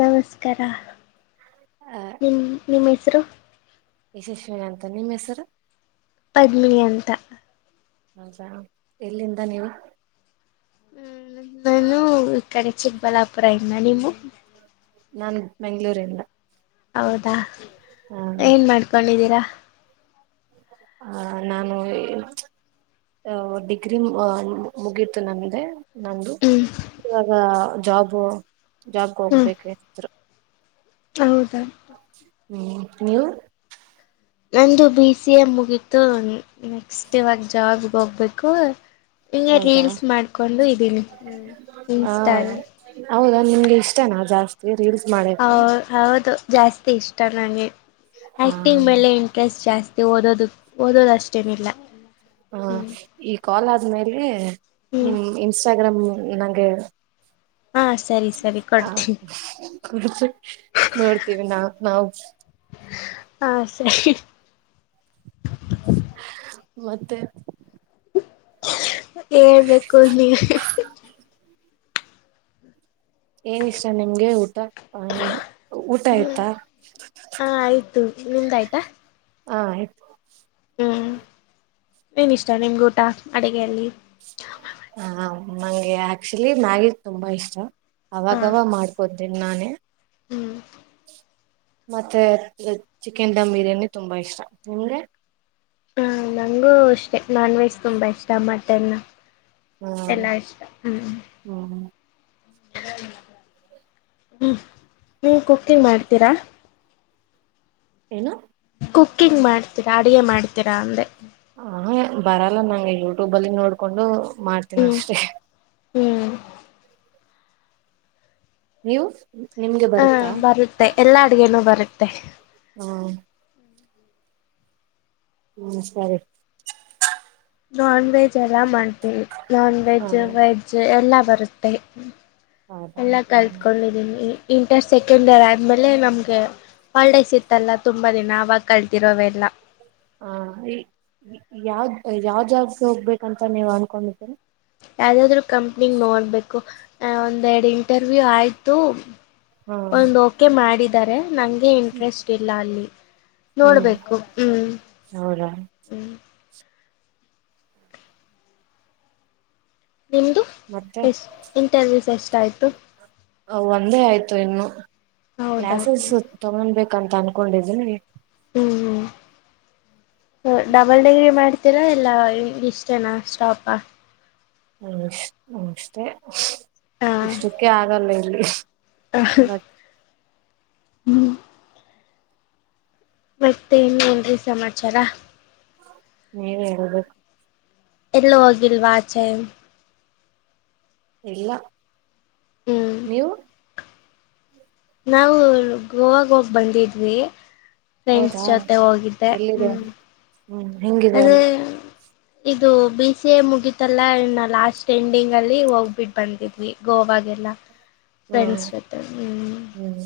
ನಮಸ್ಕಾರ ನಿಮ್ ಹೇಸ್ರು. ಯಶಸ್ವಿನಿ ಅಂತ ನಿಮ್ ಹೇಸ್ರ್. ಪದ್ಮಿನಿ ಅಂತ. ಹೌದಾ ಎಲ್ಲಿಂದ ನೀವು. ಹ್ಮ ನಾನು ಈ ಕಡೆ ಚಿಕ್ಕಬಳ್ಳಾಪುರ ಇಂದ ನೀವು. ನಾನ್ ಬೆಂಗಳೂರಿಂದ. ಹೌದಾ ಏನ್ ಮಾಡ್ಕೊಂಡಿದ್ದೀರಾ? ಹಾ ನಾನು ಅ ಡಿಗ್ರಿ ಮುಗಿತು ನಮ್ದೇ ನಂದು ಹ್ಮ್ ಇವಾಗ ಜಾಬ್ ಜಾಬ್ಗೆ ಹ್ಮ್ ಹೋಗ್ಬೇಕು ಏನಾದ್ರ. ಹೌದಾ. ಹ್ಮ್ ನೀವು? ನಂದು ಬಿ ಸಿ ಎ ಮುಗೀತು ನೆಕ್ಸ್ಟ್ ಇವಾಗ ಜಾಬ್ಗೆ ಹೋಗ್ಬೇಕು ಹಂಗ ಹೌದಾ ರೀಲ್ಸ್ ಮಾಡ್ಕೊಂಡು ಇದೀನಿ ಹ್ಮ ಹ ಇನ್ಸ್ಟ ಹೌದಾ ನಿಮ್ಗೆ ಇಷ್ಟನಾ ಜಾಸ್ತಿ ರೀಲ್ಸ್ ಹೌ ಮಾಡಕು ಹೌದು ಜಾಸ್ತಿ ಇಷ್ಟ ನನಗೆ ಹ ಆ್ಯಕ್ಟಿಂಗ್ ಮೇಲೆ ಇಂ ಕೆಲಸ್ ಜಾಸ್ತಿ ಓದೋದು ಓದೋದಷ್ಟೇನಿಲ್ಲ ಹ ಈ ಕಾಲ್ ಆದ್ಮೇಲೆ ಹ್ಮ್ ಹ ಇನ್ಸ್ಟಾಗ್ರಾಮ್ ನಂಗೆ ಹಾಂ ಸರಿ ಸರಿ ಹ ಕೊಡ್ತೀನಿ ನೋಡ್ತೀವಿ ನಾ ನಾವು್ ಹಾ ಸರಿ ಮತ್ತೆ ಹೇಳ್ಬೇಕು ನೀ ಏನ್ ಇಷ್ಟ ನಿಮ್ಗೆ ಊಟ ಐ ಮೀನ್ ಊಟ ಆಯ್ತಾ ಹ ಆಯ್ತು ನಿಮ್ದಾಯ್ತಾ ಆ ಆಯ್ತು ಹ್ಮ್ ನೀನ್ ಇಷ್ಟ ನಿಮ್ಗ ಊಟ ಅಡಿಗೆಯಲ್ಲಿ ಹ ನಂಗೆ ಆಕ್ಚುಲಿ ಮ್ಯಾಗಿ ತುಂಬಾ ಇಷ್ಟ ಹಾ ಅವಾಗವ ಮಾಡ್ಕೋದು ನಾನೇ ಹ್ಮ್ ಮತ್ತೆ ಚಿಕನ್ ದಡಮ್ ಬಿರಿಯಾನಿ ತುಂಬಾ ಇಷ್ಟ ನಿಮ್ಗೆ ಹ ನಂಗೂ ಅಷ್ಟೇ ನಾನ್ ವೆಜ್ ತುಂಬ ಇಷ್ಟ ಮಟನ್ ಹ್ಮ್ ಎಲ್ಲಾ ಇಷ್ಟ ಹ್ಮ್ ಹ್ಮ್ ಹ್ಮ್ ನೀ ಕುಕ್ಕಿಂಗ್ ಮಾಡ್ತೀರಾ ನಾ ಕುಕ್ಕಿಂಗ್ ಮಾಡ್ತೀರಾ ಅಡಗೆ ಮಾಡ್ತೀರಾ ಅಂದ್ರೆ ಹ ಬರಲ್ಲ ನಂ ಯೂಟ್ಯೂಬ ಅಲ್ಲಿ ನೋಡ್ಕೊಂಡು ಮಾಡ್ತೀನ ಹ್ಮ್ ಅಷ್ಟೇ ಹ್ಮ್ ನ್ಯೂಸ್ ಹಾ ಬರುತ್ತೆ ಎಲ್ಲಾ ಅಡ್ಗೇನೂ ಬರುತ್ತೆ ಹ್ಮ ಹ್ಮ್ ಸರಿ ನಾನ್ ವೆಜ್ ಎಲ್ಲ ಮಾಡ್ತೀನವಿ ನಾನ್ ಹ ವೆಜ್ ವೆಜ್ಜ್ ಎಲ್ಲ ಬರುತ್ತೆ ಹೌದಾ ಎಲ್ಲ ಹ್ಮ್ ಕಲಿತ್ಕೊಂಡಿದೀನಿ ಇಂಟರ್ ಸೆಕೆಂಡ್ ಇರ್ ಆದ್ಮೇಲೆ ನಮ್ಗೆ ಒಳ್ಳೆ ಸಿತ್ತಲ್ಲ ತುಂಬಾ ದಿನ ಆಾಗ ಕಳತಿರೋೆಲ್ಲ ಹ ಯಾವ್ ಯಾವ ಜಬ್ಗೆ ಹೋಗ್ಬೇಕಂತ ನೀವ್ ಅನ್ಕೊಂಡಿದೀರಿ ಯಾವ್ದಾದ್ರು ಕಂಪ್ನಿಿಗೆ ನೋಡ್ಬೇಕು ಒಂದೆರಡು ಇಂಟರ್ವ್ಯೂ ಆಯ್ತು ಹ್ಮ ೆ ಮಾಡಿದರೆ ನಂಗೆ ಇಂಟ್ರೆಸ್ಟ್ ಇಲ್ಲ ಅಲ್ಲಿ ಹ್ಮ್ ನೋಡ್ಬೇಕು ಹ್ಮ್ ಹೌದಾ ಹ್ಮ್ ನಿಮ್ಮದು ಮತ್ತೆ ಎಸ್ ಇಂಟರ್ವ್ಯೂಸ್ ಎಷ್ಟಯಿತು ಅ ಒಂದೇ ಆಯ್ತು ಇನ್ನು ಹೌದಾ ಕ್ಲಾಸಸ್ ಹ್ಞೂ ತಗೊೊಂಡಬೇಕಂತ ಅನ್ಕೊಂಡಿದೀನಿ ಹ್ಮ್ ಹ್ಮ್ ಡಬಲ್ ಡಿಗ್ರಿ ಮಾಡ್ ತರ ಎಲ್ಲ ಇಷ್ಟೇನಾ ಸ್ಟಾಪ ಹಷ್ಟೇ ಇಷ್ಟಕ್ಕೆ ಆಗಲ್ಲ ಇಲ್ಲಿ ಹ ಬಟ್ ಮತ್ತೇನು ಏನ್ರಿ ಸಮಾಚಾರ ನೀ ಎಲ್ಲ ಹೋಗಿಲ್ವಾಚೆ ಎಲ್ಲ ಹ್ಮ್ ನೀವು ನಾವು ಗೋವಾಗ ಹೋಗಿ ಬಂದಿದ್ವಿ ಹೌದಾ ಫ್ರೆಂಡ್ಸ್ ಜೊತೆ ಹೋಗಿದ್ದೆ ಹ್ಮ್ ಹ್ಮ ಅದ ಇದು ಬಿ ಸಿ ಎ ಮುಗಿತಲ್ಲ ಇ ಲಾಸ್ಟ್ ಎಂಡಿಂಗ್ ಅಲ್ಲಿ ಹೋಗ್ಬಿಟ್ಟ ಬಂದಿದ್ವಿ ಗೋವಾಗೆಲ್ಲ ಹ್ಮ್ ಫ್ರೆಂಡ್ಸ್ ಜೊತೆ ಹ್ಮ್ ಹ್ಮ್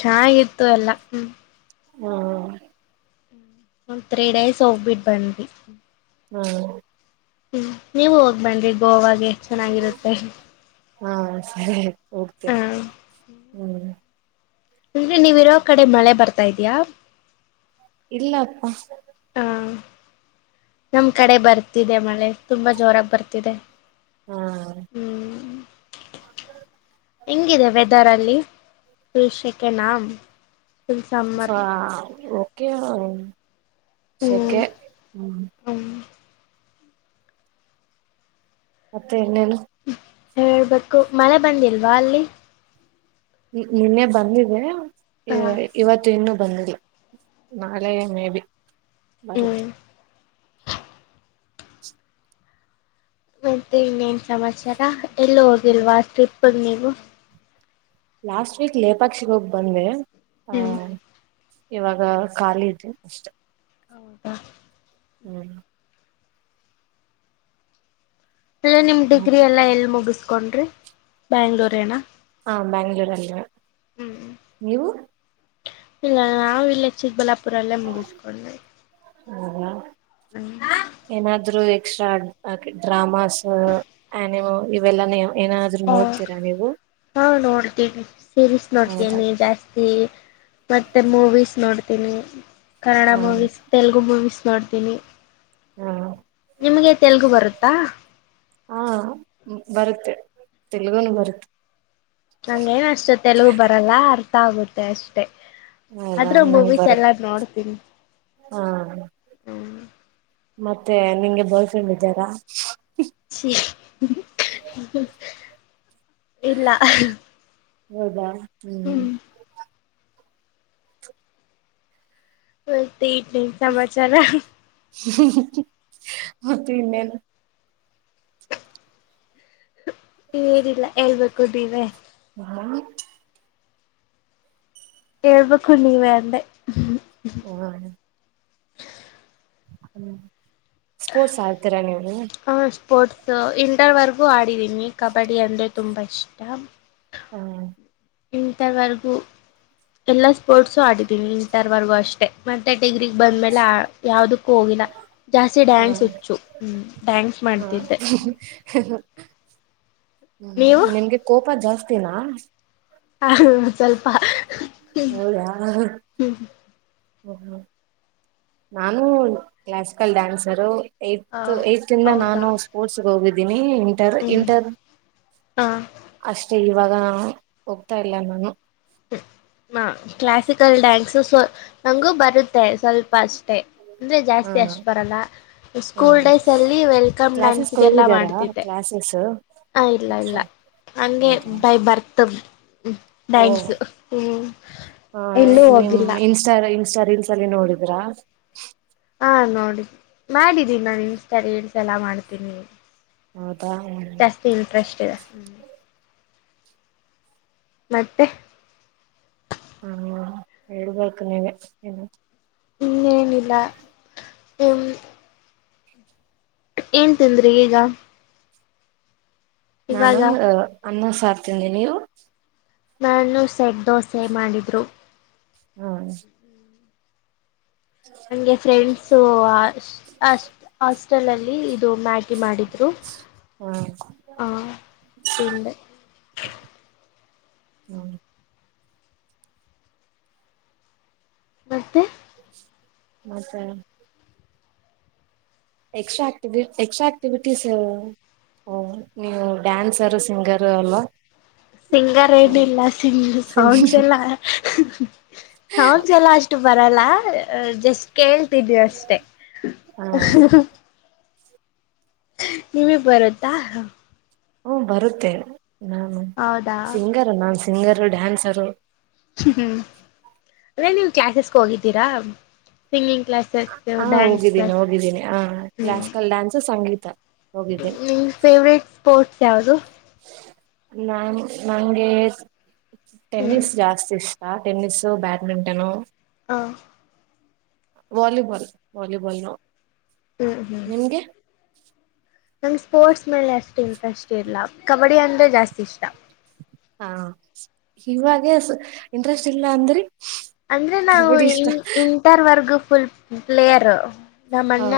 ಚನ್ನಾಗಿತ್ತು ಎಲ್ಲ ಹ್ಮ್ ಹ್ಮ ಒಂದ್ ತ್ರೀ ಡೈಸ್ ಹೋಗ್ಬಿಟ್ಟ ಬಂದೆ ಹ್ಮ್ ಹ್ಮ್ ನೀವು ಹೋಗಿ ಬಂದ್ರಿ ಗೋವಾಗೆ ಚೆನ್ನಾಗಿರುತ್ತೆ ಹಾ ಸರಿ ಆಯ್ತ್ ಹೋಗ್ತೇನೆ ಹ್ಮ್ ಅ ನೀವ ಇರೋ ಕಡೆ ಮಳೆ ಬರ್ತಾ ಇದ್ಯಾ ಇಲ್ಲ ಅಪ್ಪ ಹಾ ನಮ್ ಕಡೆ ಬರ್ತಿದೆ ಮಳೆ ತುಂಬಾ ಜೋರಾಗಿ ಬರ್ತಿದೆ ಹ ಹ್ಮ್ ಹೆಂಗಿದೆ ವೆದರ್ ಅಲ್ಲಿ ಫುಲ್ ಶಕೆಣ ಹ ಓಕೆ ಹ್ಮ್ ಇತ್ಸೋಕ್ಯ ಹ್ಮ ಹ್ಮ್ ಮತ್ತೆ ಇನ್ನು ಏನು ಹೇಳ್ಬೇಕು ಮಳೆ ಬಂದಿಲ್ವಾ ಅಲ್ಲಿ ನಿನ್ನೆ ಬಂದಿದೆ ಹಾ ಇವತ್ತು ಇನ್ನು ಬಂದಿಲ್ಲ ನಾಳೆ ಮೇಬಿ ಬರುತ ಹ್ಮ್ ಮತ್ತೆ ಇನ್ನೇನ್ ಸಮಾಚಾರ ಎಲ್ಲಿ ಹೋಗಿಲ್ವಾ ಟ್ರಿಪ್ಗೆ ನೀವು ಲಾಸ್ಟ್ ವೀಕ್ ಲೇಪಾಕ್ಷಿಗೆ ಹೋಗಿ ಬಂದ್ವಿ ಹ್ಮ್ ಇವಾಗ ಖಾಲಿ ಇದೆ ಅಷ್ಟೆ ಹೌದಾ ಹ್ಮ್ ಅಲ್ಲ ನಿಮ ಡಿಗ್ರಿ ಎಲ್ಲಾ ಎಲ್ ಮುಗಿಸಕೊಂಡ್ರಿ ಬೆಂಗಳೂರು ಏನ ಹಾ ಬೆಂಗಳೂರು ನೀವು ಇಲ್ಲ ನಾವ ಇಲ್ಲ ಚಿಕ್ಕಬಳ್ಳಾಪುರಲ್ಲೇ ಮುಗಿಸ್ಕೊಂಡೆ ಹ್ಮ ಹ್ಮ ಹ್ಮ್ ಏನಾದ್ರೂ ಎಕ್ಸ್ಟ್ರಾ ಡ್ರಾಮಾಸ್ ಆನಿಮ್ ಇವೆಲ್ಲಾನೇ ಹಾ ಹಾ ನೋಡ್ತೀನಿ ಸೀರಿಸ್ ಹೌದಾ ನೋಡ್ತೀನಿ ಜಾಸ್ತಿ ಮತ್ತೆ ಮೂವೀಸ್ ನೋಡ್ತೀನಿ ಕನ್ನಡ ಹಾ ಮೂವೀಸ್ ತೆಲುಗು ಮೂವೀಸ್ ನೋಡ್ತೀನಿ ಹಾ ನಿಮಗೆ ತೆಲುಗು ಬರುತ್ತಾ ಹಾ ಬರುತ್ತೆ ತೆಲುಗನು ಬರುತ್ತೆ ನಂಗೇನ ಅಷ್ಟು ತೆಲುಗು ಬರಲ್ಲ ಅರ್ಥ ಆಗುತ್ತೆ ಅಷ್ಟೆ ಹೌದಾ ಆದ್ರೂ ನಂಗೆ ಮೂವೀಸ್ ಎಲ್ಲ ಬರುತ್ತೆ ನೋಡ್ತೀನಿ ಹಾ ಮತ್ತೆ ನಿಂಗೆ ಬರ್ಫ್ರಂಡ್ ಇದರ ಇಲ್ಲ ಹೌದಾ ಹ್ಮ್ ಹತ ಇಡ್ಲಿನ್ ಸಮಾಚಾರ ಮತ್ತೆ ಇನ್ನೇನು ರಿಲ್ಲ ಹೇಳ್ಬೇಕು ದಿವೇ ಹ್ಮ ಹೇಳ್ಬೇಕು ನೀವೇ ಅಂದೆ ಹಾ ಹ್ಮ್ ಸ್ಪೋರ್ಟ್ಸ್ ಹಳ್ತೀರಾ ನೀವ ಹ ಸ್ಪೋರ್ಟ್ಸು ಇಂಟರ್ವರೆಗೂ ಆಡಿದ್ದೀನಿ ಕಬಡ್ಡಿ ಅಂದರೆ ತುಂಬ ಇಷ್ಟ ಹ್ಮ್ ವಿಂಟರ್ ವರೆಗೂ ಎಲ್ಲಾ ಸ್ಪೋರ್ಟ್ಸು ಆಡಿದೀನಿ ವಿಂಟರ್ ವರೆಗೂ ಅಷ್ಟೆ ಮತ್ತೆ ಟಡಿಗ್ರಿಗೆಗ್ ಬಂದ್ಮೇಲೆ ಯಾವದಕ್ ಹೋಗಿಲ್ಲ ಜಾಸ್ತಿ ಡ್ಯಾನ್ಸ್ ಹ ಹಚ್ಚು ಹ ಡ್ಯಾನ್ಸ್ ಮಾಡ್ತಿದ್ದೆ ಹ್ಮ ನೀವು ನಿಮ್ಗೆ ಕೋಪ ಜಾಸ್ತಿನಾ ಹ ಸ್ವಲ್ಪ ಹೌದ ಹ್ಮ್ ಹ್ಮ್ ಹ ಹ ನಾನು ಕ್ಲಾಸಿಕಲ್ ಡ್ಯಾನ್ಸರು ಹ ಏತ್ ಏಂದ ಹೌದಾ ನಾನು ಸ್ಪೋರ್ಟ್ಸ್ಗೆ ಹೋಗಿದ್ದೀನಿ ಇಂಟರ್ ಹ್ಮ್ ಇಂಟರ್ ಹ ಅಷ್ಟೇ ಇವಾಗ ಹೋಗ್ತಾ ಇಲ್ಲ ನಾನು ಹಾ ಕ್ಲಾಸಿಕಲ್ ಡ್ಯಾನ್ಸ್ ನಂಗು ಬರುತ್ತೆ ಸ್ವಲ್ಪ ಅಷ್ಟೆ ಅಂದ್ರೆ ಹಾ ಜಾಸ್ತಿ ಅಷ್ಟು ಬರಲ್ಲ ಹಾ ಸ್ಕೂಲ್ ಡೇಸ್ ಅಲ್ಲಿ ವೆಲ್ಕಮ್ ಡ್ಯಾನ್ಸ್ಗೆಲ್ಲ ಾರ ಕ್ಲಾಸಸ್ ಹ ಇಲ್ಲ ಇಲ್ಲ ಎಕ್ಸ್ಟ್ರಾ ಅಂಗೆ ಹೌದಾ ಬೈ ಬರ್ತ್ ಓ ್ಯಾಂಕ್ಸ್ ಹ್ಮ್ ಎಲ್ಲೂ ಹೋಗಿಲ್ಲ ಇ ಇನ್ಸ್ಟಾ ರೀಲ್ಸ್ ಅಲ್ಲಿ ನೋಡಿದ್ರಾ ಹಾ ನೋಡಿ ಮಾಡಿದ್ದೀನ ನಾನು ಇನ್ಸ್ ಳ್ಸ ಎಲ್ಲ ಮಾಡ್ತೀನಿ ಹೌದಾ ಜಾಸ್ತಿ ಇಂಟ್ರೆಸ್ಟ್ ಇದೆ ಮತ್ತೆ ಹ ಹಳ್ಬಳ್ಕ ನೀವೆ ಏನು ಇನ್ನೇನಿಲ್ಲ ಹ ಏನ್ ತಿಂದ್ರಿ ಈಗ ನಾನು ಇವಾಗ ಅನ್ನ ಸಾರ್ತಿಂದಿ ನೀವು ನಾನು ಸೆಟ್ ದೋಸೆ ಮಾಡಿದರು ಹ್ಮ ನಂಗೆ ಫ್ರೆಂಡ್ಸು ಅ ಅ ಹಾಸ್ಟೆಲ್ ಅಲ್ಲಿ ಇದು ಮ್ಯಾ ಮಾಡಿದ್ರು ಹಾ ಆ ತಿ ಹ್ಮ ನಸ್ತೆ ಮತ್ತ ಎಕ್ಸ್ಟ್ರಾ ಆಕ್ಟ ಎಕ್ಸ್ಟ್ರಾ ಆಕ್ಟಿವವಿಟೀಸ್ ಓ ನೀವು ಡ್ಯಾನ್ಸರ್ ಸಿಂಗರು ಅಲ್ವಾ ಸಿಂಗರ್ ಹ ಏನಿಲ್ಲ ಸಿಂಗ ಸಾಂಗ್ಸ್ ಎಲ್ಲ ಸಾಂಗ್ಸ್ ಎಲ್ಲ ಅಷ್ಟ ಬರಲ್ಲ ಜಸ್ಟ್ ಕೇಳ್ತಿದ್ವಿ ಅಷ್ಟೆ ನಿಮಗ್ ಬರತ್ತಾ ಹ್ಮ ಬರುತ್ತೆ ನಾನ ಹೌದಾ ಸಿಂಗರ್ ನಾನ ಸಿಂಗರು ಡ್ಯಾನ್ಸರು ಹ್ಮ್ ಅದೇ ನೀವು ಕ್ಲಾಸಸ್ಗೆ ಹೋಗಿದ್ದೀರಾ ಸಿಂಗಿಂಗ್ ಕ್ಲಾಸ್ ಹಾ ಡ್ಯಾನ್ಸ್ ಹೋಗಿದ್ದೀನಿ ಹೋಗಿದ್ದೀನಿ ಹ ಕ್ಲಾಸಿಕಲ್ ಡ್ಯಾನ್ಸ್ ಸಂಗೀತ ಹೋಗಿದ್ದೆ ನಿನ್ ಫೇವ್ರೇಟ್ ಸ್ಪೋರ್ಟ್ಸ್ ಯಾವವು್ದು ನಾನ್ ನಂಗೆ ಹ್ಮ್ ಟೆನಿಸ್ ಜಾಸ್ತಿ ಇಷ್ಟ ಹ ಟೆನ್ನಿಸಸು ಬ್ಯಾಡ್ಮಿಂಟನು ಹಾಂ ವಾಲಿಬಾಲ್ ವಾಲಬಾಲ್ ನ ಹ್ಮ್ ಹ್ಮ್ ನಂಗೆ ಸ್ಪೋರ್ಟ್ಸ್ ಮೇಲೆ ಅಷ್ಟು ಇಂಟ್ರೆಸ್ಟ್ ಇರಲ್ಲ ಕಬಡ್ಡಿ ಅಂದರೆ ಜಾಸ್ತಿ ಇಷ್ಟ ಹಾ ಇವಾಗ ಇಂಟ್ರೆಸ್ಟ್ ಇಲ್ಲ ಅಂದ್ರಿ ಅಂದ್ರೆ ನಾವು ಕಬಡ್ಡಿ ಇಷ್ಟ ಇನ್ ಇಂಟರ್ ವರ್ಗ ಫುಲ್ ಪ್ಲೇಯರ್ ಹಾ ನಮ್ಮ್ಣ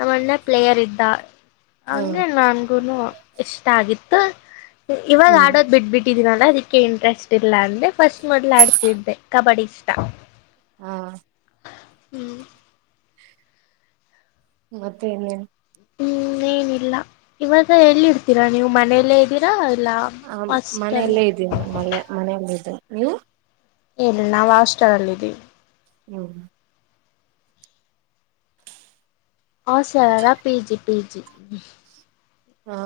ನಮ್ಮಲ್ಲೆ ಪ್ಲೇಯರ್ ಇದ್ದ ಹಾ ಹಂಗೆ ನನ್ಗು ಇಷ್ಟ ಆಗಿತ್ತು ಇವಾಗ ಹ್ಮ್ ಆಡೋದ್ ಬಿಟ್ಟಬ ಬಿಟ್ಟಿದೀನಲ್ಲ ಅದಕ್ಕೆ ಇಂಟ್ರೆಸ್ಟ್ ಇಲ್ಲ ಅಂದ್ರೆ ಫಸ್ಟ್ ಮೊದ್ ಆಡ್ತಿದ್ದೆ ಕಬಡ್ಡಿ ಅಷ್ಟ ಹಾ ಹ್ಮ್ ಮತ್ತೆ ಇನ್ೇನ್ ಹ್ಮ್ ಏನಿಲ್ಲ ಇವಾಗ ಎಲ್ಲಿ ಇರ್ತೀರಾ ನೀವು ಮನೆಯಲ್ಲೇ ಇದ್ದೀರಾ ಇಲ್ಲ ಹ ಹಾಸ್ಟೆಲ್ ಮನೆಯಲ್ಲೇ ಇದೀನ ಮ ಮನೆಯಲ್ಲ ಇದ ನೀವು ಹೇಳಲ್ಲಿ ನಾವು ಹಾಸ್ಟೆಲ್ ಅಲ್ಲಿ ಇದೀವಿ ಹ್ಮ್ ಹ ಸರರ ಪಿ ಜಿ ಪಿ ಜಿ ಹಾ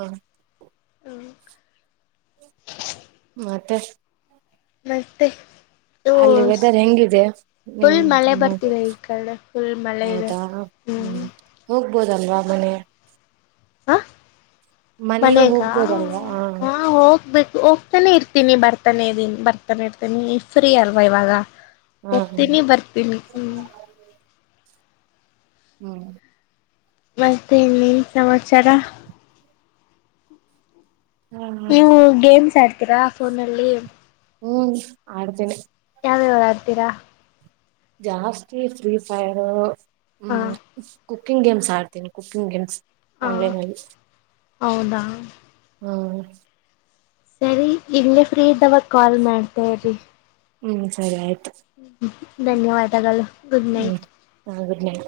ಹ ಮತ್ತೆ ನಸ್ತೆ ಅಲ್ಲಿ ವೆದರ್ ಹೆಂಗಿದೆ ಫುಲ್ ಮಳೆ ನಿಮ ನಿ ಬರ್ತಿದೆ ಈ ಕಡೆ ಫುಲ್ ಮಳೆ ಇದೆ ಹೌದಾ ಹ್ಮ್ ಹೋಗ್ಬೋದಲ್ವಾ ಮನೆ ಹ ಮನೆಗೆ ಮನಾಗ ಹೋಗ್ಬೋದಲ್ವಾ ಹ ಹೋಗ್ಬೇಕು ಹೋಗ ಾನೆ ಇರ್ತೀನಿ ಬರ್ತಾನೆ ಇದನ್ ಬರ್ತಾನೆ ಇರ್ತೀನಿ ಫ್ರೀ ಅಲ್ವಾ ಇವಾಗ ಹಾ ಹಾ ಹೋಗ್ತೀನಿ ಬರ್ತೀನಿ ಹ್ಮ ಹ್ಮ್ ಮಸ್ೆ ಇನ್ನಿ ಸಮಾಚಾರ ಹಾ ಹ ನೀವು ಗೇಮ್ಸ್ ಆಡ್ತೀರಾ ಫೋನಲ್ಲಿ ಹ್ಮ್ ಆಡ್ತೇನೆ ಯಾವ್ಯಾವರ ಆಡ್ತೀರಾ ಜಾಸ್ತಿ ಫ್ರೀ ಫೈರ್ ಹಾ ಹ್ಮ್ ಕುಕ್ಕಿಂಗ್ ಗೇಮ್ಸ್ ಆಡ್ತೀನಿ ಕುಕ್ಕಿಂಗ್ ಗೇಮ್ಸ್ ಹಾ ಆನ್ಲೈನ್ಲ್ಲಿ ಹೌದಾ ಹ್ಮ ಸರಿ ಇಲ್ಲೇ ಫ್ರೀ ಇದ್ದಾವಾಗ ಕಾಲ್ ಮಾಡ್ತೇರಿ ಹ್ಮ್ ಸರಿ ಆಯ್ತು ಹ್ಮ್ ಧನ್ಯವಾದಗಳು ಗುಡ್ ಹ್ಮ್ ನೈಟ್ ಹಾ ಗುಡ್ ನೈಟ್